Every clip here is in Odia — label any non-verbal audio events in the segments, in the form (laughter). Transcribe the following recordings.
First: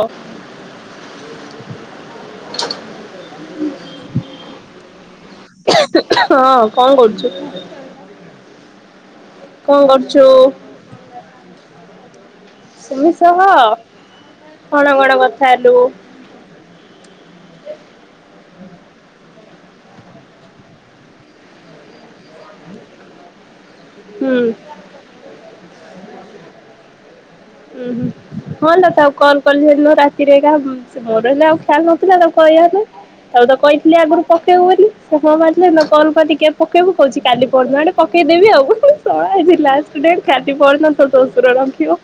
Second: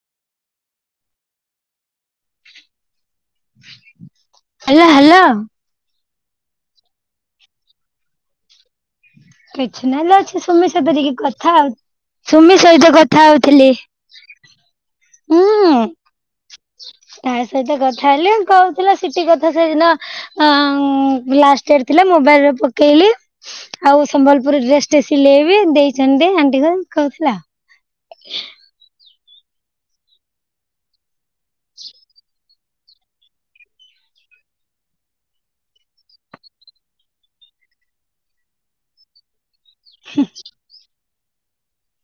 ଅ (inaudible) ହ୍ୟାଲୋ ହ୍ୟାଲୋ। ହଁ କଣ କରୁଛୁ? କଣ କିଛି ନଇଲୋ କରୁଛୁ? ଅଛି ସୁମି ସହିତ ଟିକେ କଥା ଆଉ ସୁମି ସହିତ ସୁମି କଥା ସହ ହଉଥିଲି। କଣ କଣ କଥା ହୁଁ ହେଲୁ ତା ସହିତ କଥା ହେଲି କହୁଥିଲା ସିଟି କଥା ସେଦିନ ଆଁ ଲାଷ୍ଟ ଇୟର ଥିଲା। ମୋବାଇଲରେ ପକେଇଲି ଆଉ ହୁଁ ସମ୍ବଲପୁରି ଡେସ ଟେ ସିଲେଇବ ଦେଇ ସେମତି ଆଣ୍ଟି କୁ କହୁଥିଲା ଉୁଁ ହୁଁ ହଁ ଲୋ ତ କଲ୍ କଲି ସେଦିନ ରାତିରେକା ମୋର ହେଲା ଆଉ ଖ୍ୟାଲ ନଥିଲା ତାକୁ କହିବାପାଇଁ ତାକୁ ତ କହିଥିଲେ ଆଗରୁ ପକେଇବୁ ବୋଲି ସେ ହଁ ମାରଥିଲା ସେଦିନ କଲ କଲି ପକେଇବୁ କହୁଛି କାଲି ପର ଦିନ ଆଡେ ପକେଇଦେବି ଆଉ ହୁଁ ସଳା ଲାଷ୍ଟ ଡେଟ କାଲି ପରଦିନ ପ ତୋ ସୁର (unintelligible)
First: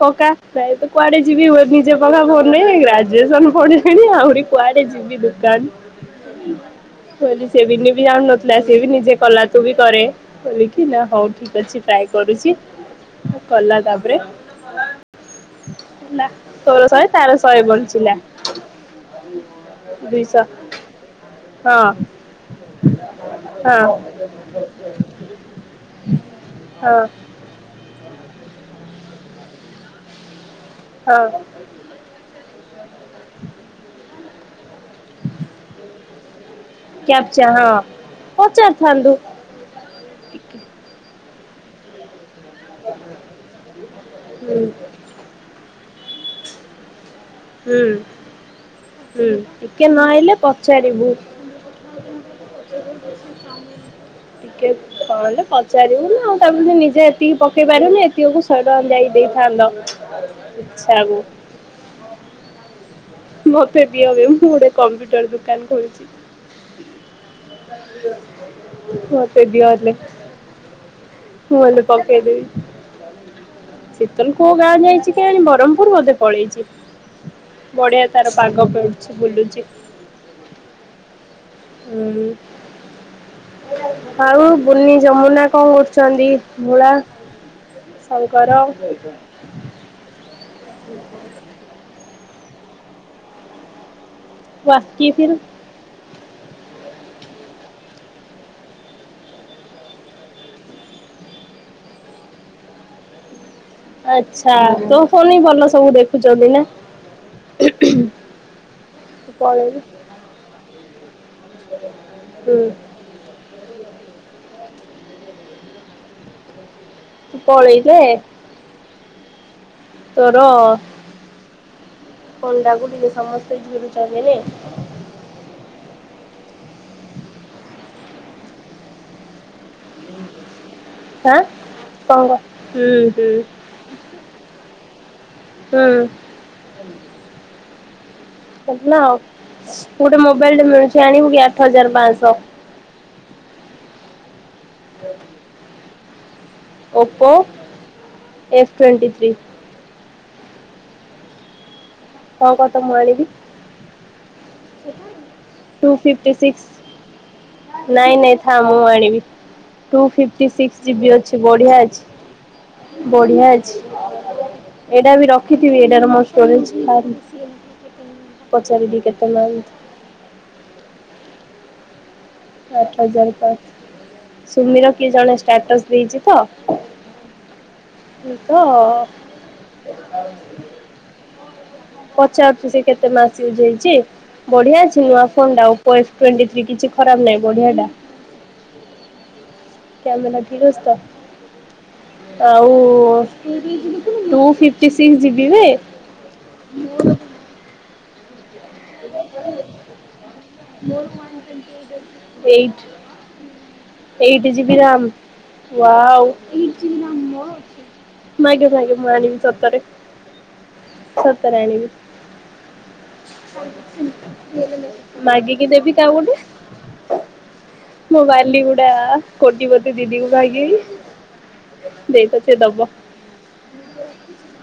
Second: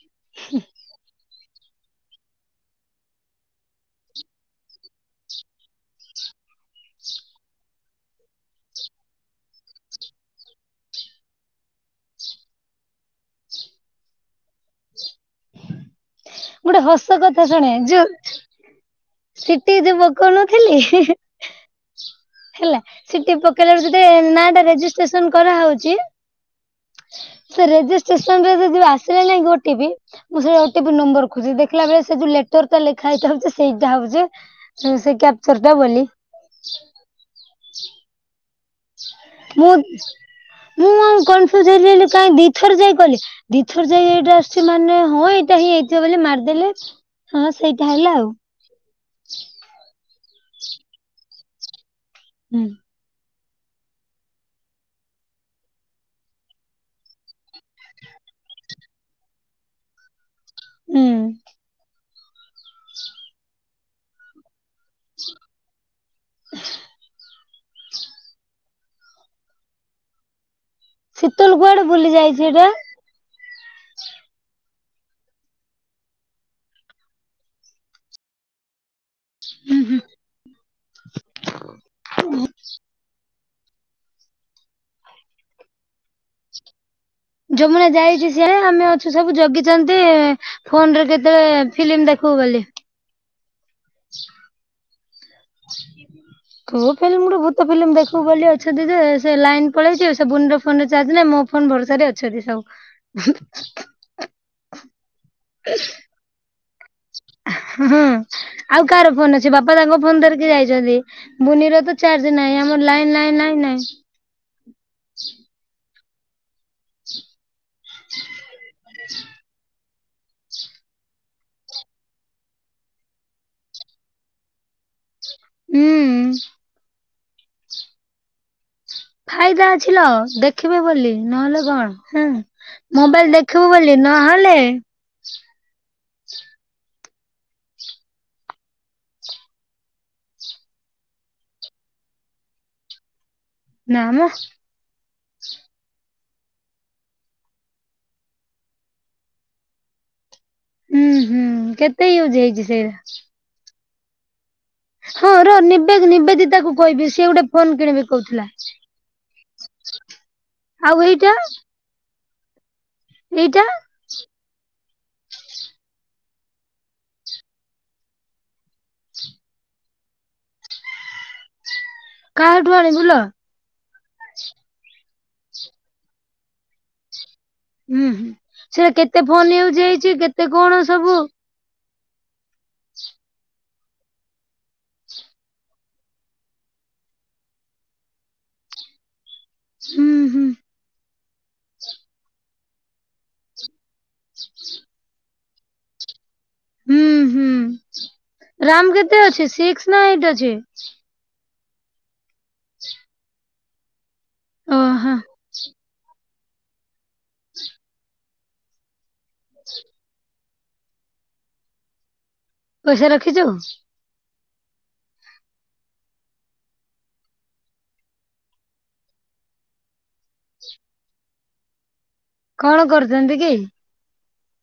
ପକା ଭାଇ ତ କୁଆଡେ ଯିବି ନିଜେ ପାକା ଫୋନ୍ ରେ ଗ୍ରାଜୁସନ ପଡିଲାଣି ଆହୁରି କୁଆଡେ ଯିବି ଦୋକାନ ସେ ବିିନି ବି ଜାଣ ନଥିଲା ସ ବି ନିଜେ କଲା ତୁ ବି କରେ ଲେଖିଲା ହଉ ଠିକ ଅଛି ଟ୍ରାଏ କରୁଛି କଲା ତା ପ ରେ ଗୋଟେ ହସ ତାର କଥା ଶହେ ଶୁଣେ ବଞ୍ଚିଲା ଯୋଉ ସିଟି ଯୋଉ ପକଉ ଦୁଇଶହ ନଥିଲି ହିଁ ହିଁ। ହଁ ହେଲା ସିଟି ପକେଇଲା ହଁ ବେଲକୁ ତତେ ନାଁ ଟା ରେଜିଷ୍ଟେସନ କରାଉଛି ହଁ ସେ ରେଜିଷ୍ ଷ୍ଟେସନ ରେ ଯଦି ଆସିଲା ନାହିଁ କି ଓ ଟି ପି ବି ମୁଁ ସେ ପି ହଁ ନମ୍ବର ଖୋଜି ଦେଖିଲା ବେଳେ ସେ ଯୋଉ ଲେ ଲେଖା ହେଇକି ଆଉଚି ସେଇଟା ହଉଛି ସେ କ୍ୟାପଚର ଟା ବୋଲି। ଆଛା ହଁ। ପଚାରିଥାନ୍ତୁ ମୁଁ ଟିକେ ମୁଁ ଆଉ କଣ (unintelligible) ଦିଥର ଯାଇ କଲି ଦିଥର ଯାଇ ଏଇଟା ହୁଁ ଆସିଛି ମାନେ ହଁ ଏଇଟା ହିଁ। ବୋଲି ମାରିଦେଲି। ହଁ ହୁଁ ସେଇଟା ହେଲା ଆଉ। ହୁଁ ଟିକେ ନହେଇ ହେଲେ ପଚାରିବୁ। ହୁଁ। ଟିକେ କଣହେଲେ ପଚାରିବୁ ନା ଆଉ ତାବୋଲି ନିଜେ ଏତିକି ପକେଇ ପାରିବୁନି ଏତିକି କୁ ଶହେ ଟଙ୍କା ଯାଇ ଦେଇଥାନ୍ତ। ହୁଁ ସବୁ। ମତେ ଦିଅବେ ମୁଁ ଗୋଟେ କମ୍ପ୍ୟୁଟର ଦୋକାନ ଖୋଲିଛି। ମତେ ଦିଅହେଲେ। ଶୀତଲ କୁଆଡେ ବୁଲି ଯାଇଛି ସେଇଟା। ଶୀତଲ କୋଉ ଗାଁ ଯାଇଛି କେଜାଣି ବରମପୁର ବୋଧେ ପଳେଇଛି ବଢିଆ ତାର ପାଗ ପୋ ଛି ବୁଲୁଛି। ହୁଁ। ଆଉ ବୁନି ଯମୁନା କଣ କରୁଛନ୍ତି ଭୋଳା। ଯମୁନା ଯାଇଛି ସିଆ ଆମେ ଅଛୁ ସବୁ ଜଗିଛନ୍ତି। ଫୋନ ରେ କେତେବେଳେ। ଫିଲ୍ମ ଦେଖୁ ବୋଲି। (unintelligible) ବାସିଥିଲି। କୋଉ ଫିଲ୍ମ ଗୋଟେ ଭୂତ ଫିଲ୍ମ ଦେଖୁ ବୋଲି ଅଛନ୍ତି ଯେ ଲାଇନ ପଳେଇଛି ସେ ବୁନର ଫୋନ ଚଜ ନାହିଁ ମୋ ଫୋନ ଭରସ ଅଛନ୍ତି ସବୁ। ଆଚ୍ଛା ତୋ ଫନି ଭଲ ସବୁ ଦେଖୁଛନ୍ତି ନା। ହଁ ଆଉ କାହାର ତୁ ଫୋନ ଅଛି ବାପା ପଳେଇଲୁ। ତାଙ୍କ ଫୋନ ଧରିକି ଯାଇଛନ୍ତି। ବୁନିର ତ ଚାର୍ଜ ହୁଁ ନାହିଁ ଆମର ଲାଇନ ଲାଇନ ଲାଇ ନାଇ। (inaudible) ତୁ ପଳେଇଲେ। ତୋର କଣ୍ଡାଗୁଡିରେ ସମସ୍ତେ ଝୁରୁଛନ୍ତି ନାଇ। ହୁଁ। ଫାଇଦା। ଦେଖିବି ବୋଲି ଆଁ ନହେଲେ କଣ କ ହୁଁ ମୋବାଇଲ ହୁଁ। ଦେଖିବୁ ବୋଲି ନହେଲେ ହୁଁ। ଗୋଟେ ମୋବାଇଲ ଟା ମିଳୁଛି ଆଣିବୁ କି ଆଠ ହଜାର ପାଞ୍ଚଶହ। ନା ମ। (inaudible) Oppo F twenty three. ହୁଁ ହୁଁ କେତେ ୟୁଜ ହ ହେଇଛି କତବ ସେଇଟା ମାବି ହଁ ର ନିବେଦ ଫିଫ୍ଟି ନିବେଦିତାକୁ ସିକ୍ସ କହିବି ସିଏ ଗୋଟେ ଫୋନ କିଣିବି ନାଇଁ ନାଇଁ କହୁଥିଲା ଥା ମୁଁ ଆଣିବି ଟୁ ଫିକ୍ସ ଆଉ ଜିବ ଏଇଟା ଅଛି ବଢିଆ ଅଛି। ବଢିଆ ଏଇଟା ଅଛି। ଏଇଟା ବି ରଖିଥିବି ଏଇଟାର ମୋର ପଚାରିବି କେତେ ମ କାହାଠୁ ଆଠ ଆଣିବୁ ଲୋ? ହଜାର ପାଞ୍ଚ ସୁମିର। କି ଜଣେ ଷ୍ଟାଟସ୍ ଦେଇଛି ତ ହୁଁ ହୁଁ ତ ସେଟା କେତେ ଫୋନ ୟୁଜ ହେଇଛି କେତେ କଣ ସବୁ। ପଚାରୁଛି ସେ କେତେ ମାସ ୟଜ ହେଇଛି ବଢିଆ ଅଛି ନୂଆ ଫୋନ ଟା ଓପ ଅଫ ଟିନ୍ତି ଥ୍ରୀ କି ଖରାପ ନାହିଁ ବଢିଆ ଟା। ହୁଁ କ୍ୟାମେ ହୁଁ। ଠ ଅଛି ତ ଆଉ (inaudible) ହୁଁ (inaudible) ରାମ କେତେ ଅଛି ସିକ୍ସ ନା ଏଇଟ ଅଛି। Eight. Eight G B RAM. ଓହୋ। ମାଗେ ମାଗେ ମୁଁ ଆଣିିବ ସତରେ ସତରେ ଆଣିିବି। କସ ରଖ ଦେଖଛୁ। ମାଗିକି ଦେବି ତା ଗୋଟେ ମୋବାଇଲି ଗୁଡା କଟିିବତ ଦିଦିକୁଗ ଦେଇ ତ ସେ କଣ ଦବ କରୁଛନ୍ତି କି?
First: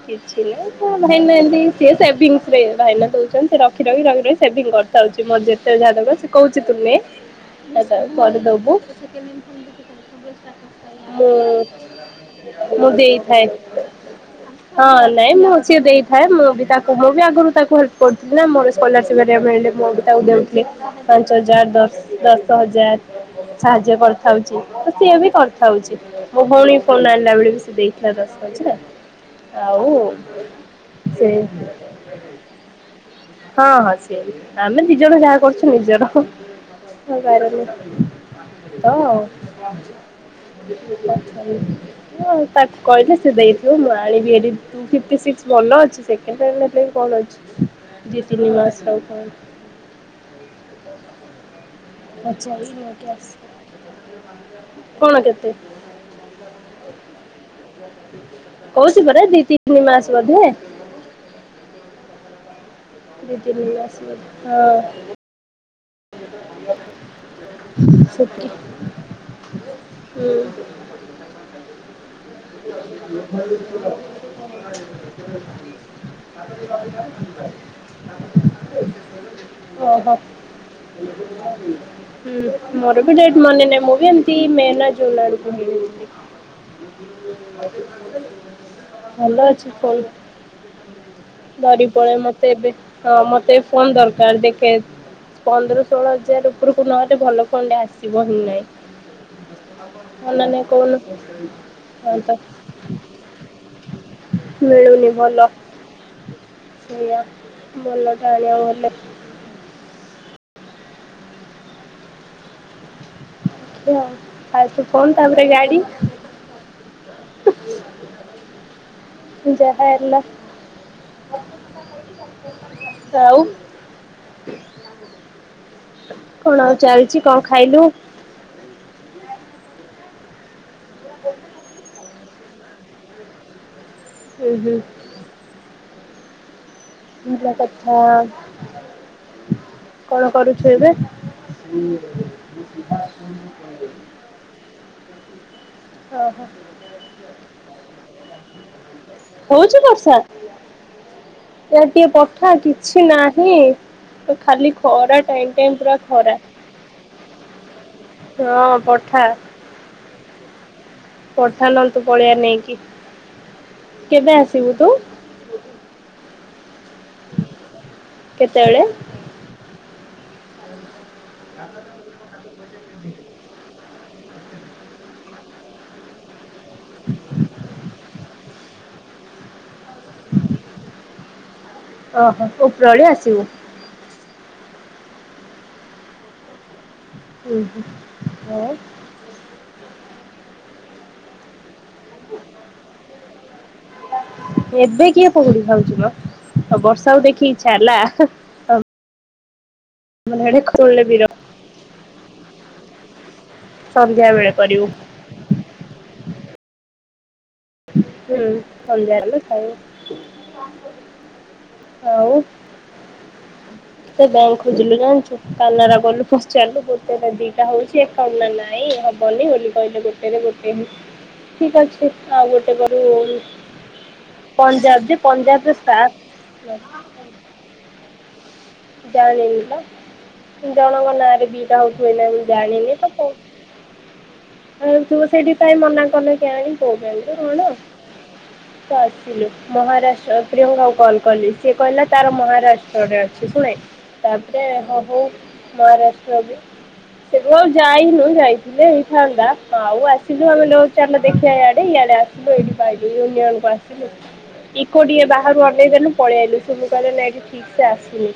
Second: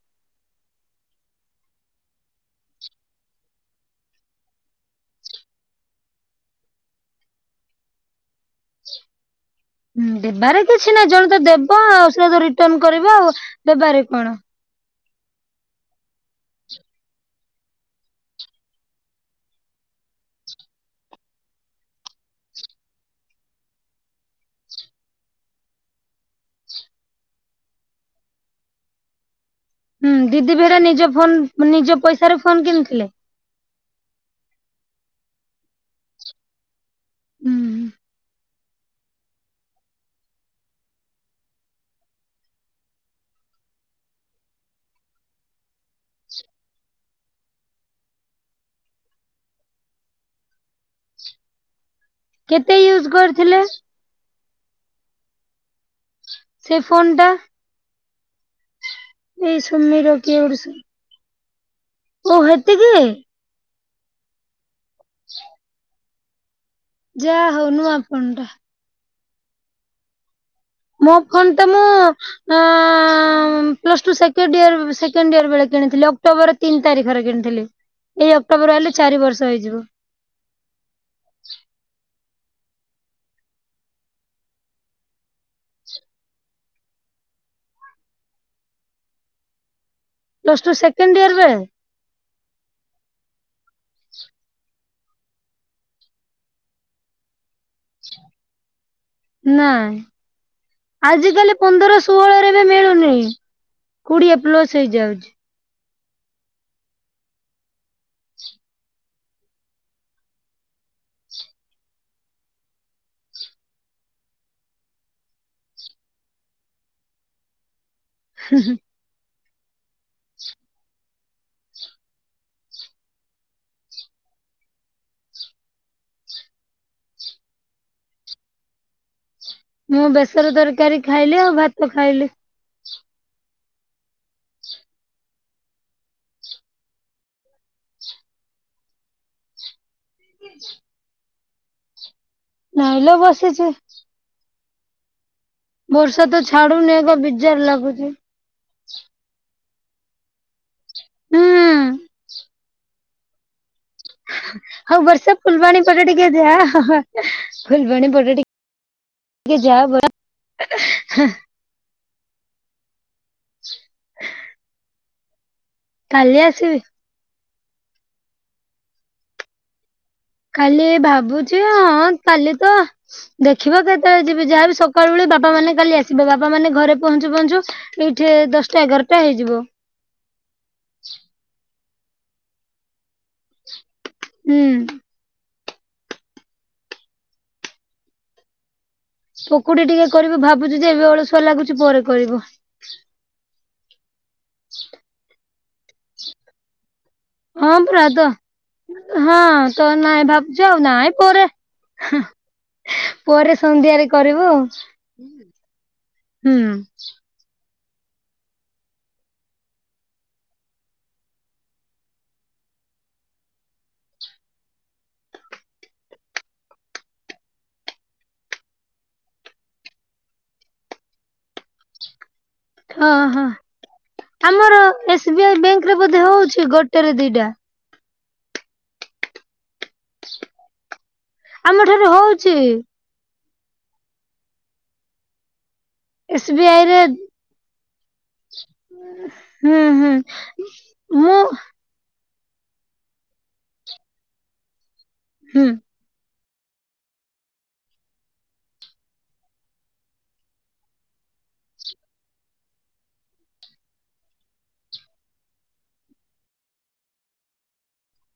କିଛି ନା ହଁ ଭାଇନା ଏମତି ସି ସେ ଭାଇ ଦଉଛନ୍ତି ରଖି ରଖି ରଖ ରଖ ସେ କରିଥାଉଛି ମୋର ଯେତେ ଯାହା ସେ କହୁଛି ତୁ ନେ। ମନେ ଦବୁ ସେ ଦେବାରେ କିଛି ନାହିଁ ଜଣେ ତ ଦେବ ଆଉ ସେଟା ତ ରିଟର୍ଣ ମୁଁ କରିବ ଆଉ ଦେଇଥାଏ। ଦେବାରେ କଣ। ହଁ ନାଇଁ ମୁଁ ସିଏ ଦେଇଥାଏ ମୁଁ ବି ତାକୁ ମୁଁ ବି ଆଗରୁ ତାକୁ ହେଲ୍ପ କରୁଥିଲି ନା ମୋର ସ୍କଲସିପ ମିଳିଲ ମୁଁ ବି ତାକୁ ଦେଉଥିଲି ପାଞ୍ଚ ହଜାର ଦଶ ଦଶ ଜା ସାହାଯ୍ୟ କରିଥାଉଛି ତ ସିଏ ବି କରିଥାଉଛି ମୋ ଭଉଣୀ ଫୋଣ ଆଣିଲା ବେଳେ ବି ସେ ଦେଇଥିଲା ଦଶ ଆଉ ହୁଁ ଦିଦି ବେହେରା ନିଜ ସେ ଫୋନ ନିଜ ପଇସାରେ ଫୋନ କିଣିଥିଲେ। ହଁ ହଁ ସି ଆମେ ଦି ଜଣ ଯାହା କରୁଛୁ ନିଜର। ହକାରାର ହୁଁ ତ ତାକୁ କହିଲେ ସେ ଦେଇଥିବ ମୁଁ ଆଣିବିହେରି ଫିଫ୍ଟୀ ସିକ୍ସି ମନେ ଅଛି ସେକେଣ୍ଡ କଣ ଅଛି? ରୀତିନିବାସ ରାହୁତ କେତେ ୟୁଜ କରିଥିଲେ କଣ କେତେ ସେ ଫୋନ ଟା ହ (inaudible) କହୁଚି ପରା ଦି ଏଇ ତିନି ସୁମିର ମାସ କିଏ ବୋଧେ ଗୋଟେ ଓ ହେଁ ଦିଦି ନେ଼ଇ ଆ ହଁଅ (inaudible) (inaudible) ଯାହା ହଉ ନୁଆପଣ ଟା ସେତିକି ହୁଁ ମୋ ଫନ ତ ମୁଁ ଅ ଅ ପ୍ଳଷ୍ଟୁସେଣ୍ଡଇର ସେକେଣ୍ଡଇର ବେଳେ କିଣିଥିଲି ଅକ୍ଟୋବର ତିନି ତାରିଖରେ କିଣିଥିଲି ଏଇ ଅକ୍ଟୋବର ହେଲେ ଚାରି ବର୍ଷ ହେଇଯିବ ଓହୋ। ହୁଁ ମୋର ବି ଡେଟ ମନେ ନାହିଁ ମୁଁ ବି ଏମିତି ମେ ନା ଜୁନ୍ ଆଡକୁ କିଣିଥି ଭଲ ଅଛି କଲ ପ୍ଲସ ଟୁ ସେକେଣ୍ଡ ଇୟର ବେଳେ ଧରି ପଳେ ମତେ ଏବେ ହଁ ମତେ ଏବେ ଫୋନ ଦରକାର ଦେଖେ ପନ୍ଦର ଷୋହଳ ହଜାର ଉପରକୁ ନହେଲେ ଭଲ ଫୋନ ଟେ ଆସିବ ହିଁ ନାଇଁ। ନାଇଁ ହଁ ନା କହୁନୁ ଆଜି କାଲି ପନ୍ଦରଶ୍ ମିଳୁନି କୋଡିଏ ଭଲ। ପ୍ଲସ୍ ହେଇଯାଉଛି ସେଆ ଭାଲ ଟା ଆଣିବ ବୋଲେ ଅମିତ୍ ଆଗ ଫୋନ୍ ତା ପରେ ଗାଡି ହୁଁ ହୁଁ ଜା ଆଉ କଣ ଆଉ ଚାଲିଛି କଣ ଖାଇଲୁ ମୁଁ ବେସର ଦରକି ତରକାରୀ ଖାଇଲି ଆଉ ଭାତ ଖାଇଲି ହୁଁ ହୁଁ ବଛା କଣ କରୁଛୁ ଏବେ ହୁଁ ନାଇଲ ବସିଛି ବର୍ଷା ତ ଓହୋ ଛାଡୁ ନି ବିିଜାଡ ଲାଗୁଛି (inaudible) ହଉଛି ବର୍ଷା ହୁଁ ୟାଡେ ଟିକେ ପଠା କିଛି କିଛି ନାହିଁ ଖାଲି ଆଉ ଖରା ବର୍ଷା ଟାଇମ୍ ଟାଇମ୍ ଫୁଲବାଣୀ ପୁରା ପଟେ ଟିକେ ଖରା। ଯାହା ଫୁଲବାଣୀ ପଟ ହଁ ପଠା ଟିକେ ଯାହା ବର୍ଷା ପଠାନଅନ୍ତୁ ପଳେଇଆ ନେଇକି କେବେ ଆସିବୁ ତୁ କାଲି ଆସିବି କେତେବେଳେ କାଲି ଭାବୁ ଭାବୁଛି ହଁ କାଲି ତ ଦେଖିବା କେତେ ଯିବେ ଯାହାବି ସକାଳୁ ବେଳେ ବାପା ମାନେ କାଲି ଆସିବେ ବାପା ମାନେ ଘରେ ପହଞ୍ଚୁ ପହଞ୍ଚୁ ଏଇଠି ଦଶଟା ଏଗାରଟା ହେଇଯିବ ଓହୋ ଉପରଓଳି ଆସିବୁ ହୁଁ ଉଁ ହୁଁ ହଁ ପୋକୁଡି ଟିକେ କରିବି ଭାବୁଛି ଯେ ଏତେ ଅଳସୁଆ ଲାଗୁଛି ପରେ କରିବ ଏବେ କିଏ ପକୁଡି ହେଉଛି ବା ଆଉ ବର୍ଷା ସବୁ ଦେଖି ଇଚ୍ଛା ହଁ ହେଲା ପରା ତ ହଁ ତ ନାଇଁ ଆମର ଆଡେ ଭାବୁଛୁ ଆଉ ଖୋଳିଲେ ନାଇଁ ବିର ପରେ ପରେ ସନ୍ଧ୍ୟାରେ ସନ୍ଧ୍ୟା କରିବୁ ବେଳେ ଆଉ ହୁଁ (inaudible) ହୁଁ ସନ୍ଧ୍ୟା ହେଲୁ ଖାଇ ଆଉ ତ ବ୍ୟାଙ୍କ ଖୋଜିଲୁ ଜାଣିଛୁ କାନାରା ଗଲୁ ପଚାରିଲୁ ଗୋଟେ ଦିଟା ହଉଛି ଏକାଉଣ୍ଟ ନା ନାଇଁ ହବନି ବୋଲି କହିଲେ ଗୋଟେରେ ଗୋଟେ ଠିକ ଅଛି। ଆଉ ଗୋଟେ କରୁ ହଁ ହଁ ଆମର ପଞ୍ଜାବ ଯେ ଏସ ବି ଆଇ ପଞ୍ଜାବରେ ବ୍ୟାଙ୍କରେ ବୋଧେ ହଉଛି ଷ୍ଟାଫ ଗୋଟେରେ ଦିଇଟା ଜାଣିନି ତ ଜଣଙ୍କ ର ନାଁରେ ଦିଟା ଆମ ଠାରୁ ହଉଛିକି ନାଇଁ ମୁଁ ହଉଛି ଜାଣିନି ତ କହୁ? ଆଉ ଏମିତି ଗୋଟେ ଦି ଦିଟା ମନା କଲେ କେ ଏସ୍ ବି ଆଣ ଆଇ କୋଉ ବ୍ୟାଙ୍କ ରେ କଣ ତ ଆସିଲୁ ହୁଁ ହୁଁ ମହାରାଷ୍ଟ ପ୍ରିୟଙ୍କା କୁ କଲ ମୁଁ କଲି ସିଏ କହିଲା ତାର ମହାରାଷ୍ଟ୍ରରେ ଅଛି ଶୁଣେ ତାପରେ ହଉ ହଉ ହୁଁ ମହାରାଷ୍ଟ୍ର ବି ସେଠୁ ଆଉ ଯାଇନୁ ଯାଇଥିଲେ। ଥାନ୍ତା ଆଉ ଆସିଲୁ ଆମେ ଚାଲ ଦେଖିବା ଇଆଡେ ଆସିଲୁ ଏଇଠିକୁ ଆଇଲୁ ୟୁନିଅନ କୁ ଆସିଲୁ ଇକୋ ଟିକେ ବାହାରୁ ଅନେଇ ଦେଲୁ ପଳେଇ ଆଇଲୁ ସେ କହିଲେ ନାଇଁ ଠିକ ସେ ଆସିନି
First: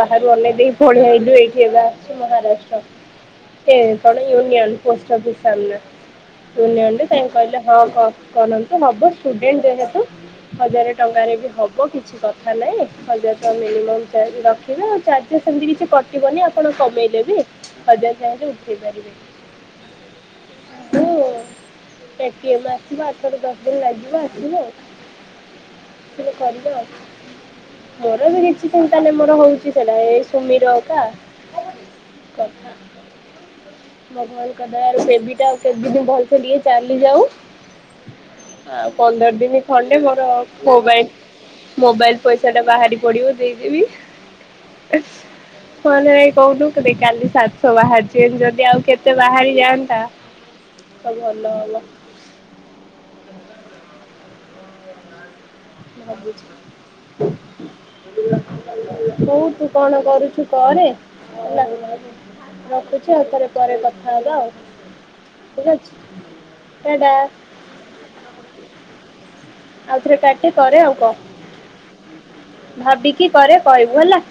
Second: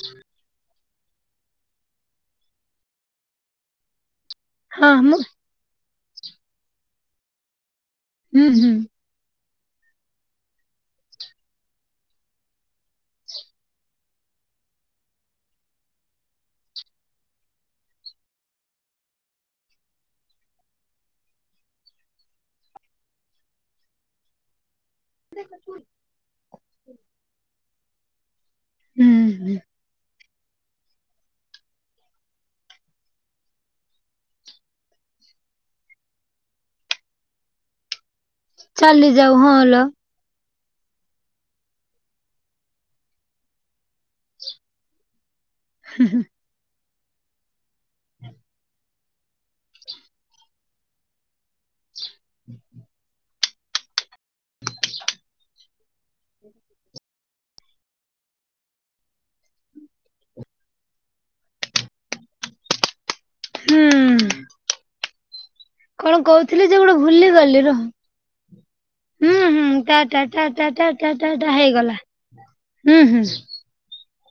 ବାହାରୁ ଅନେଇ ଦେଇକି ପଳେଇ ଆଇଲୁ ଏଇଠି ଏବେ ଆସିଛୁ ମହାରାଷ୍ଟ୍ର ସେ କଣ କି ୟୁନିଅନ ହଁ ମୁଁ ପୋଷ୍ଟ ଅଫିସ ସାମ୍ନା ୟୁନିଅନ ରେ ସେମ୍ ହୁଁ କହିଲା। ହୁଁ। (unintelligible) ଯେହେତୁ ହଜାର ଟଙ୍କାରେ ବି ହବ କିଛି କଥା ନାହିଁ ହଜାର ଟଙ୍କା ମିନିମମ୍ ରଖିବେ ଆଉ ଚାର୍ଜେସ୍ ସେମିତି କିଛି କଟିବନି ଆପଣ କମେଇଦେବେ ହଜାର ଟଙ୍କା ବି ଉଠେଇ ପାରିବେ ହୁଁ ଏଟିଏମ ଆସିବ ଆଠରୁ ଦଶ ଦିନ ଲାଗିବ ଆସିବ ସେ କରିିବ। ମୋର ବି ରି କିଛି ଚିନ୍ତା ନାଇ ହୁଁ ମୋର ହୁଁ ହଉଛି ସେଇଟା ଏ ସୁମିରକା (inaudible) କଥା ମୋ ଭଲ (unintelligible) ଦୟାରୁ (unintelligible) ଆଉ ଭଲସେ ଟିକେ ଚାଲିଯାଉ ଆ ଚାଲି ପନ୍ଦର ଯାଉ ହଁ ଦିନ ଲୋ ଖଣ୍ଡେ ମୋର ମୋବାଇଲ ମୋବାଇଲ ପଇସା ଟା ବାହାରି ପଡିବ ଦେଇଦେବି କଣ ହେଲା କହୁନୁ ଗୋଟେ କାଲି ସାତଶହ ବାହାରିଛେ ଯଦି ଆଉ କେତେ ବାହାରି ଦିଅନ୍ତା ସବୁ ଭଲ ହେବ। ହଉ ତୁ କଣ କରୁଛୁ କରେ ମତେ ଛି ପରେ ପରେ କଥା ହୁଁ ହବା ଆଉ। ଠିକ ଅଛି କଣ କହୁଥିଲି ଯେ ଗୋଟେ ଟା ଟା। ଭୁଲିଗଲି ରହ। ହୁଁ ହୁଁ ଟା ଆଉଥରେ ଟା ଟା କାଟେ ଟା କରେ ଟା ଆଉ ଟା ଟା ଟା ହେଇଗଲା। କହ ହୁଁ ହୁଁ ଭାବିକି କରେ କହିବୁ ହେଲା।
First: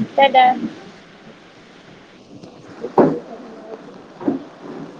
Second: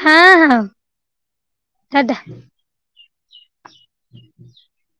ହଁ ଟା ଟା। ହଁ ଟା ଟା। ହୁଁ ହୁ (inaudible)